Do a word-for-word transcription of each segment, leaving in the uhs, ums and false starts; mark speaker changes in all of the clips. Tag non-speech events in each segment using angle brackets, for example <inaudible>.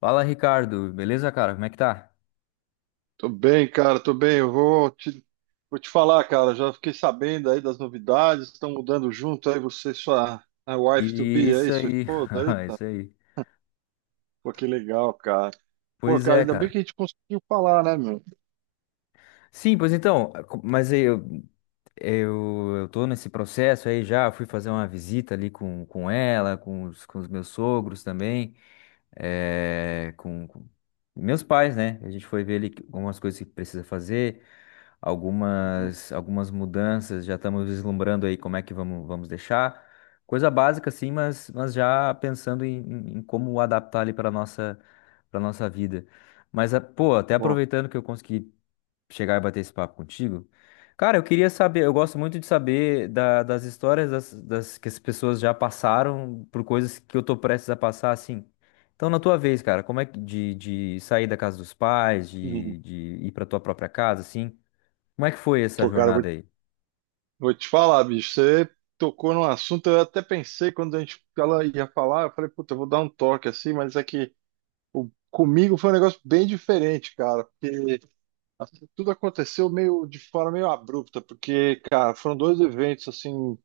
Speaker 1: Fala, Ricardo. Beleza, cara? Como é que tá?
Speaker 2: Tô bem, cara, tô bem. Eu vou te, vou te falar, cara. Já fiquei sabendo aí das novidades. Estão mudando junto aí você e sua a wife to be
Speaker 1: Isso
Speaker 2: aí, sua
Speaker 1: aí.
Speaker 2: esposa.
Speaker 1: <laughs>
Speaker 2: Eita,
Speaker 1: Isso aí.
Speaker 2: pô, que legal, cara. Pô,
Speaker 1: Pois
Speaker 2: cara,
Speaker 1: é,
Speaker 2: ainda bem
Speaker 1: cara.
Speaker 2: que a gente conseguiu falar, né, meu?
Speaker 1: Sim, pois então, co- mas aí eu, eu, eu tô nesse processo aí já, fui fazer uma visita ali com, com ela, com os, com os meus sogros também. É, com, com meus pais, né? A gente foi ver ali algumas coisas que precisa fazer,
Speaker 2: Uhum.
Speaker 1: algumas, algumas mudanças, já estamos vislumbrando aí como é que vamos, vamos deixar. Coisa básica, assim, mas, mas já pensando em, em- em como adaptar ali para nossa, para nossa vida. Mas, a- pô, até
Speaker 2: Bom,
Speaker 1: aproveitando que eu consegui chegar e bater esse papo contigo. Cara, eu queria saber, eu gosto muito de saber da- das histórias das, das- que as pessoas já passaram por coisas que eu tô prestes a passar, assim. Então, na tua vez, cara, como é que de, de sair da casa dos pais,
Speaker 2: uhum.
Speaker 1: de, de ir pra tua própria casa, assim, como é que foi essa
Speaker 2: Pô, cara, vou,
Speaker 1: jornada aí?
Speaker 2: vou te falar, bicho. Você tocou num assunto. Eu até pensei quando a gente ela ia falar, eu falei, puta, eu vou dar um toque assim, mas é que o, comigo foi um negócio bem diferente, cara. Tudo aconteceu meio de forma meio abrupta, porque, cara, foram dois eventos assim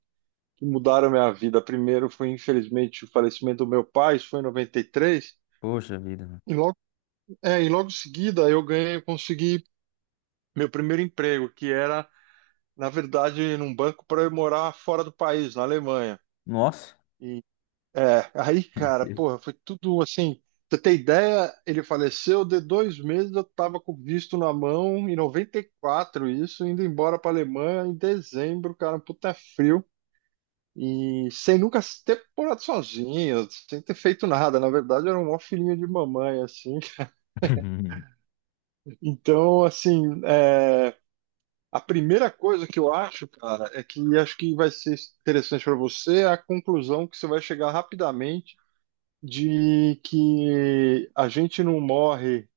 Speaker 2: que mudaram a minha vida. Primeiro foi, infelizmente, o falecimento do meu pai, isso foi em noventa e três, e três,
Speaker 1: Poxa vida, mano.
Speaker 2: e logo, é, e logo em seguida eu ganhei, eu consegui meu primeiro emprego, que era, na verdade, num banco para eu morar fora do país, na Alemanha.
Speaker 1: Nossa,
Speaker 2: E É, aí, cara, porra, foi tudo assim. Pra Você ter ideia, ele faleceu de dois meses, eu tava com o visto na mão, em noventa e quatro, isso, indo embora pra Alemanha em dezembro, cara, um puta frio. E sem nunca ter morado sozinho, sem ter feito nada. Na verdade, eu era um maior filhinho de mamãe, assim.
Speaker 1: <laughs>
Speaker 2: <laughs> Então, assim, é, a primeira coisa que eu acho, cara, é que acho que vai ser interessante para você é a conclusão que você vai chegar rapidamente de que a gente não morre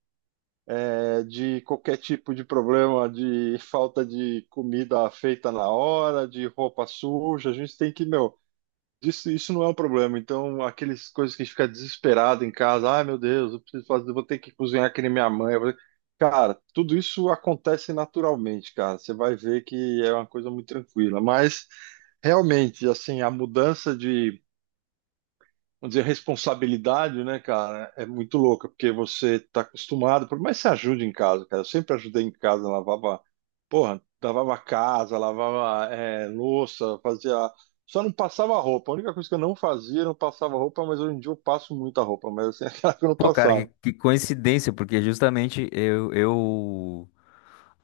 Speaker 2: é, de qualquer tipo de problema, de falta de comida feita na hora, de roupa suja, a gente tem que, meu, isso, isso não é um problema. Então, aquelas coisas que a gente fica desesperado em casa, ai meu Deus, eu preciso fazer, vou ter que cozinhar que nem minha mãe. eu vou ter-". Cara, tudo isso acontece naturalmente, cara. Você vai ver que é uma coisa muito tranquila, mas realmente, assim, a mudança de vamos dizer, responsabilidade, né, cara, é muito louca, porque você está acostumado, por mais que você ajude em casa, cara, eu sempre ajudei em casa, lavava, porra, lavava casa, lavava é, louça, fazia. Só não passava roupa. A única coisa que eu não fazia, eu não passava roupa, mas hoje em dia eu passo muita roupa, mas assim, <laughs> aquela que eu não
Speaker 1: <laughs> Pô, cara, que,
Speaker 2: passava.
Speaker 1: que coincidência, porque justamente eu, eu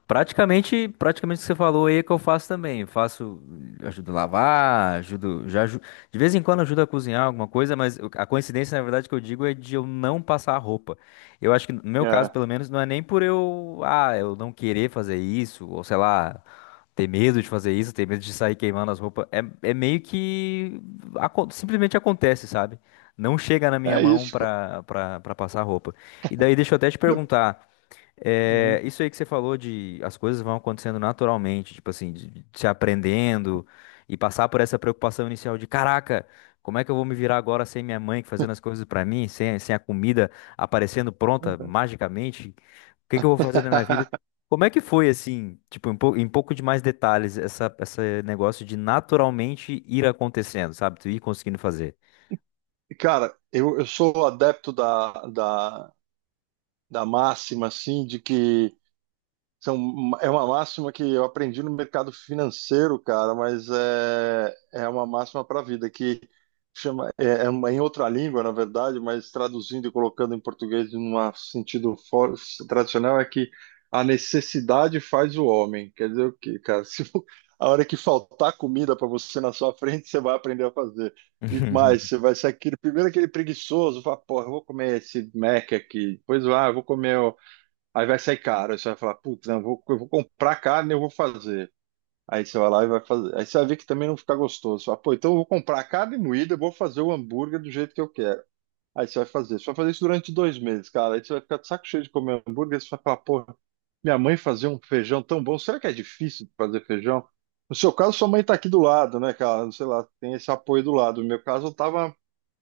Speaker 1: Praticamente, praticamente o que você falou aí é que eu faço também. Eu faço, ajudo a lavar, ajudo, já aju- de vez em quando ajudo a cozinhar alguma coisa, mas o- a coincidência, na verdade, que eu digo é de eu não passar a roupa. Eu acho que no meu caso,
Speaker 2: É,
Speaker 1: pelo menos, não é nem por eu, ah, eu não querer fazer isso, ou sei lá, ter medo de fazer isso, ter medo de sair queimando as roupas. É, é meio que acon- simplesmente acontece, sabe? Não chega na minha
Speaker 2: é
Speaker 1: mão
Speaker 2: isso, cara.
Speaker 1: pra, pra, pra passar a roupa. E daí deixa eu até te perguntar. É,
Speaker 2: Uhum.
Speaker 1: isso aí que você falou de as coisas vão acontecendo naturalmente, tipo assim, de, de se aprendendo e passar por essa preocupação inicial de caraca, como é que eu vou me virar agora sem minha mãe fazendo as coisas pra mim, sem, sem a comida aparecendo pronta magicamente? O que que eu vou fazer na minha vida?
Speaker 2: <laughs>
Speaker 1: Como é que foi assim, tipo, em, pou- em pouco de mais detalhes, essa, esse negócio de naturalmente ir acontecendo, sabe? Tu ir conseguindo fazer.
Speaker 2: Cara, eu, eu sou adepto da, da, da máxima, assim, de que São, é uma máxima que eu aprendi no mercado financeiro, cara, mas é, é uma máxima para a vida, que chama, é, é uma- em outra língua, na verdade, mas traduzindo e colocando em português num sentido for- tradicional, é que a necessidade faz o homem. Quer dizer o quê, cara? <laughs> Se a hora que faltar comida para você na sua frente, você vai aprender a fazer. E mais,
Speaker 1: <laughs>
Speaker 2: você vai ser aquele, primeiro aquele preguiçoso, fala, porra, eu vou comer esse Mac aqui, depois, ah, eu vou comer. Aí vai sair caro, aí você vai falar, putz, não, eu vou, eu vou comprar carne e eu vou fazer. Aí você vai lá e vai fazer. Aí você vai ver que também não fica gostoso. Você fala, pô, então eu vou comprar carne moída, eu vou fazer o hambúrguer do jeito que eu quero. Aí você vai fazer. Você vai fazer isso durante dois meses, cara. Aí você vai ficar de saco cheio de comer hambúrguer. Você vai falar, pô, minha mãe fazia um feijão tão bom. Será que é difícil de fazer feijão? No seu caso, sua mãe tá aqui do lado, né, cara? Sei lá, tem esse apoio do lado. No meu caso, eu tava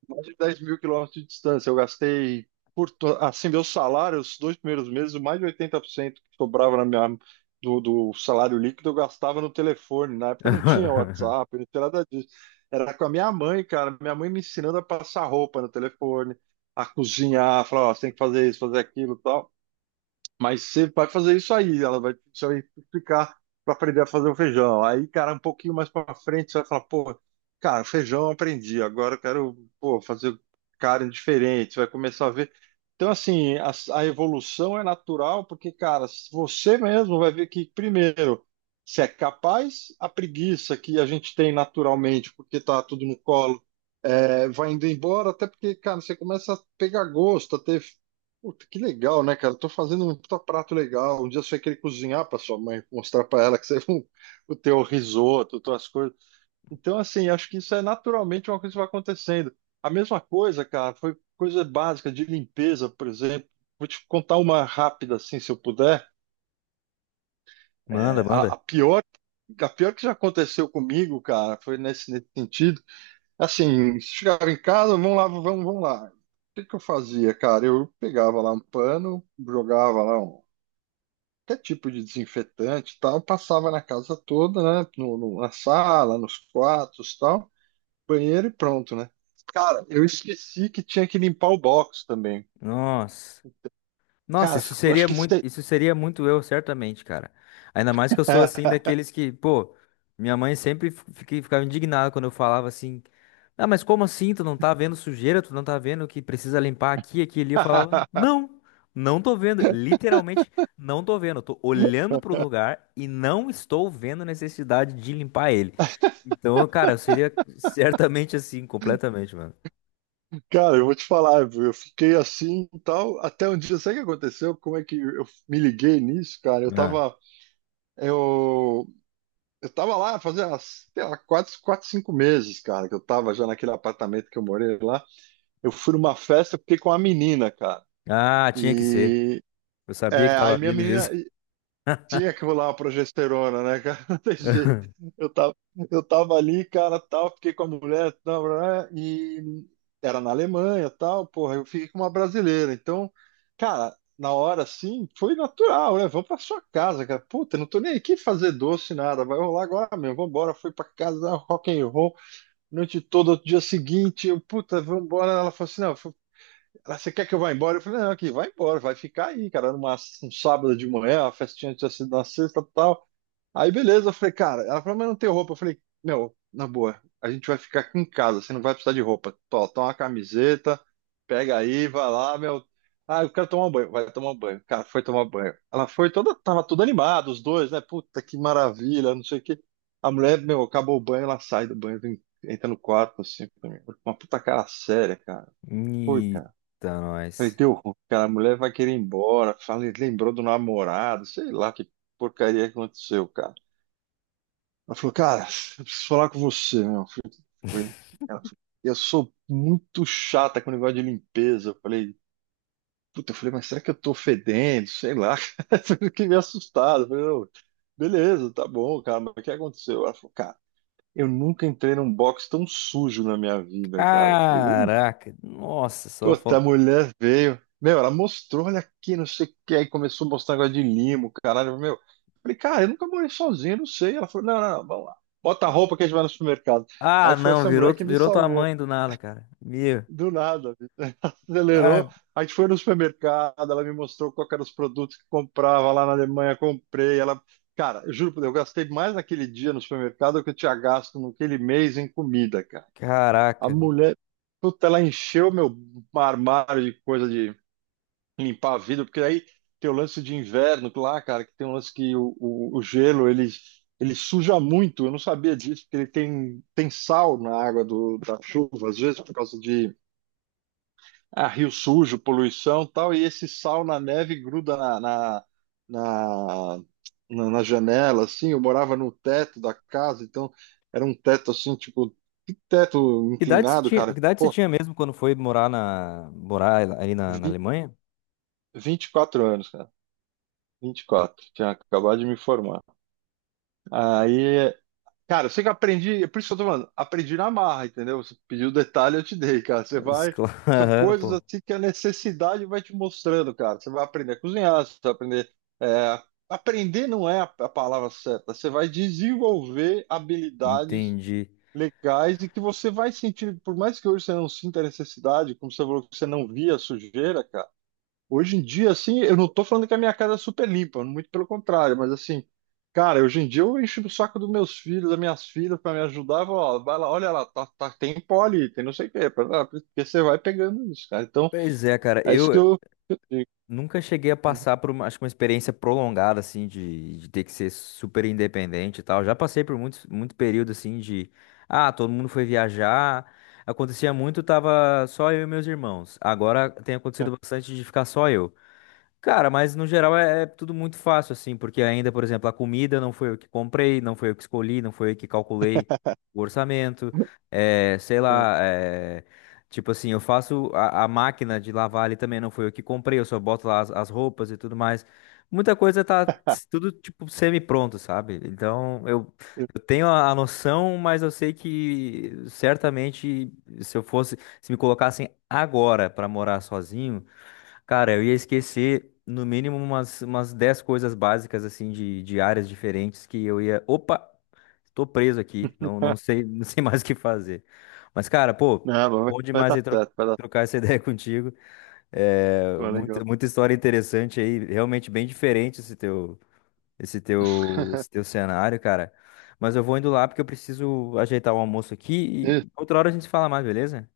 Speaker 2: mais de dez mil quilômetros de distância. Eu gastei, por, to- assim, meu salário, os dois primeiros meses, mais de oitenta por cento que sobrava na minha, do, do salário líquido, eu gastava no telefone. Na época não tinha WhatsApp, não tinha nada disso. Era com a minha mãe, cara. Minha mãe me ensinando a passar roupa no telefone, a cozinhar, falar, ó, você tem que fazer isso, fazer aquilo e tal. Mas você vai fazer isso aí, ela vai, você vai explicar para aprender a fazer o feijão. Aí, cara, um pouquinho mais para frente, você vai falar, pô, cara, feijão eu aprendi, agora eu quero, pô, fazer carne diferente, você vai começar a ver. Então, assim, a, a evolução é natural, porque, cara, você mesmo vai ver que, primeiro, você é capaz, a preguiça que a gente tem naturalmente, porque tá tudo no colo, Aí vai indo embora, até porque, cara, você começa a pegar gosto, a ter. Puta, que legal, né, cara? Tô fazendo um puta prato legal. Um dia você vai querer cozinhar pra sua mãe, mostrar pra ela que você <laughs> o teu risoto, tuas coisas. Então, assim, acho que isso é naturalmente uma coisa que vai acontecendo. A mesma coisa, cara, foi coisa básica de limpeza, por exemplo. Vou te contar uma rápida, assim, se eu puder. É,
Speaker 1: Manda, manda.
Speaker 2: a, a pior, a pior que já aconteceu comigo, cara, foi nesse, nesse sentido. Assim, chegava em casa, vamos lá, vamos, vamos lá. O que que eu fazia, cara? Eu pegava lá um pano, jogava lá um, qualquer tipo de desinfetante e tal, passava na casa toda, né? No, no- na sala, nos quartos e tal, banheiro e pronto, né? Cara, eu esqueci que tinha que limpar o box também.
Speaker 1: Nossa. Nossa,
Speaker 2: Cara,
Speaker 1: isso
Speaker 2: eu
Speaker 1: seria
Speaker 2: acho que
Speaker 1: muito,
Speaker 2: sei.
Speaker 1: isso seria muito eu, certamente, cara. Ainda mais que eu sou assim daqueles que, pô, minha mãe sempre fi- fique- ficava indignada quando eu falava assim: "Ah, mas como assim? Tu não tá vendo sujeira? Tu não tá vendo que precisa limpar aqui, aqui, e ali?" Eu falava:
Speaker 2: <laughs>
Speaker 1: "Não, não tô vendo, literalmente não tô vendo. Eu tô olhando pro lugar e não estou vendo necessidade de limpar ele." Então, cara, eu seria certamente assim, completamente, mano.
Speaker 2: Cara, eu vou te falar, viu? Eu fiquei assim e tal, até um dia, sabe o que aconteceu? Como é que eu me liguei nisso, cara? Eu
Speaker 1: Ah,
Speaker 2: tava, eu Eu tava lá fazia, sei lá, quatro, quatro, cinco meses, cara, que eu tava já naquele apartamento que eu morei lá. Eu fui numa festa, fiquei com uma menina, cara.
Speaker 1: Ah, tinha que ser.
Speaker 2: E
Speaker 1: Eu sabia que
Speaker 2: é, Aí
Speaker 1: tava
Speaker 2: minha
Speaker 1: vindo
Speaker 2: menina.
Speaker 1: isso.
Speaker 2: Tinha que rolar uma progesterona, né, cara? <laughs> Não tem jeito. Eu tava, eu tava ali, cara, tal, fiquei com a mulher, tal, blá, blá, e era na Alemanha, tal, porra, eu fiquei com uma brasileira. Então, cara, na hora assim, foi natural, né? Vamos pra sua casa, cara. Puta, não tô nem aqui fazer doce, nada. Vai rolar agora mesmo. Vambora, fui pra casa, rock and roll, noite toda, outro dia seguinte, eu, puta, vambora. Ela falou assim, não, ela, você quer que eu vá embora? Eu falei, não, aqui, vai embora, vai ficar aí, cara, numa, um sábado de manhã, a festinha tinha sido na sexta e tal. Aí, beleza, eu falei, cara, ela falou, mas não tem roupa. Eu falei, meu, na boa, a gente vai ficar aqui em casa, você não vai precisar de roupa. Tó, toma uma camiseta, pega aí, vai lá, meu. Ah, eu quero tomar um banho. Vai tomar um banho. Cara, foi tomar banho. Ela foi toda, tava tudo animado, os dois, né? Puta, que maravilha, não sei o quê. A mulher, meu, acabou o banho, ela sai do banho, vem- entra no quarto, assim, pra mim. Uma puta cara séria, cara. Putz,
Speaker 1: Eita,
Speaker 2: Falei,
Speaker 1: nós.
Speaker 2: deu ruim, cara, a mulher vai querer ir embora. Falei, lembrou do namorado, sei lá que porcaria que aconteceu, cara. Ela falou, cara, eu preciso falar com você, meu. Eu falei, Ela falou, eu sou muito chata com o negócio de limpeza. Eu falei, puta, eu falei, mas será que eu tô fedendo? Sei lá. <laughs> Eu Fiquei meio assustado. Eu falei, não, beleza, tá bom, cara, mas o que aconteceu? Ela falou, cara, eu nunca entrei num box tão sujo na minha vida, cara. Eu falei, ui,
Speaker 1: Caraca, nossa, só
Speaker 2: Outra
Speaker 1: falta.
Speaker 2: mulher veio. Meu, ela mostrou, olha aqui, não sei o que. Aí começou a mostrar negócio de limo, caralho. Meu, falei, cara, eu nunca morei sozinho, não sei. Ela falou, não, não, vamos lá. Bota a roupa que a gente vai no supermercado.
Speaker 1: Ah,
Speaker 2: Aí foi
Speaker 1: não,
Speaker 2: essa
Speaker 1: virou,
Speaker 2: mulher que me
Speaker 1: virou tua
Speaker 2: salvou.
Speaker 1: mãe do nada, cara. Meu,
Speaker 2: Do nada, bicho. <laughs> acelerou.
Speaker 1: ah,
Speaker 2: A gente foi no supermercado, ela me mostrou qual que eram os produtos que comprava lá na Alemanha, comprei. Ela, cara, eu juro por Deus, eu gastei mais naquele dia no supermercado do que eu tinha gasto naquele mês em comida, cara. A
Speaker 1: caraca. Velho.
Speaker 2: mulher, puta, ela encheu meu armário de coisa de limpar a vidro, porque aí tem o lance de inverno lá, cara, que tem um lance que o, o, o gelo ele, ele suja muito. Eu não sabia disso, porque ele tem, tem sal na água do, da chuva, às vezes por causa de ah, rio sujo, poluição e tal, e esse sal na neve gruda na, na, na, na- na janela, assim. Eu morava no teto da casa, então era um teto assim, tipo, que teto
Speaker 1: Que idade você
Speaker 2: inclinado,
Speaker 1: tinha, que
Speaker 2: cara.
Speaker 1: idade você
Speaker 2: Pô,
Speaker 1: tinha mesmo quando foi morar na, morar ali na, na
Speaker 2: vinte,
Speaker 1: Alemanha?
Speaker 2: vinte e quatro anos, cara. vinte e quatro, tinha acabado de me formar. Aí, cara, eu sei que eu aprendi, é por isso que eu tô falando, aprendi na marra, entendeu? Você pediu detalhe, eu te dei, cara. Você vai.
Speaker 1: Escola- <laughs>
Speaker 2: São
Speaker 1: Aham,
Speaker 2: coisas
Speaker 1: pô,
Speaker 2: assim que a necessidade vai te mostrando, cara. Você vai aprender a cozinhar, você vai aprender. é, Aprender não é a, a palavra certa. Você vai desenvolver habilidades
Speaker 1: entendi.
Speaker 2: legais e que você vai sentir, por mais que hoje você não sinta a necessidade, como você falou que você não via a sujeira, cara. Hoje em dia, assim, eu não tô falando que a minha casa é super limpa, muito pelo contrário, mas assim, cara, hoje em dia eu encho o saco dos meus filhos, das minhas filhas para me ajudar, eu falo, ó, vai lá, olha lá, tá, tá- tem pó ali, tem não sei o quê, pra- ah, porque você vai pegando isso, cara. Então,
Speaker 1: Pois é, cara,
Speaker 2: é isso
Speaker 1: eu,
Speaker 2: que eu, eu digo.
Speaker 1: nunca cheguei a
Speaker 2: Uhum.
Speaker 1: passar por uma, acho que uma experiência prolongada, assim, de, de ter que ser super independente e tal. Já passei por muitos, muito período, assim, de... Ah, todo mundo foi viajar. Acontecia muito, tava só eu e meus irmãos. Agora tem acontecido bastante de ficar só eu. Cara, mas no geral é, é tudo muito fácil, assim, porque ainda, por exemplo, a comida não foi eu que comprei, não foi eu que escolhi, não foi eu que calculei o orçamento, é, sei lá, é, tipo assim, eu faço a, a máquina de lavar ali também, não foi eu que comprei, eu só boto lá as, as roupas e tudo mais. Muita coisa tá s- tudo, tipo, semi-pronto, sabe? Então, eu, eu
Speaker 2: <laughs>
Speaker 1: tenho a, a noção, mas eu sei que certamente se eu fosse, se me colocassem agora pra morar sozinho. Cara, eu ia esquecer no mínimo umas, umas dez coisas básicas, assim, de, de áreas diferentes que eu ia. Opa, tô preso aqui, não, não sei, <laughs> não sei mais o que fazer. Mas, cara, pô,
Speaker 2: Não, vai,
Speaker 1: bom
Speaker 2: vai
Speaker 1: demais
Speaker 2: dar
Speaker 1: aí tro-
Speaker 2: certo, vai dar
Speaker 1: trocar essa <laughs> ideia contigo.
Speaker 2: certo,
Speaker 1: É,
Speaker 2: vai legal.
Speaker 1: muita, muita história interessante aí, realmente bem diferente esse teu, esse teu, esse
Speaker 2: <laughs>
Speaker 1: teu cenário, cara. Mas eu vou indo lá porque eu preciso ajeitar o almoço aqui
Speaker 2: E,
Speaker 1: e outra hora a gente fala mais, beleza?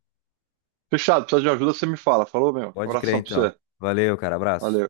Speaker 2: Fechado, precisa de ajuda, você me fala. Falou, meu.
Speaker 1: Pode crer,
Speaker 2: Abração pra
Speaker 1: então.
Speaker 2: você.
Speaker 1: Valeu, cara, abraço.
Speaker 2: Valeu.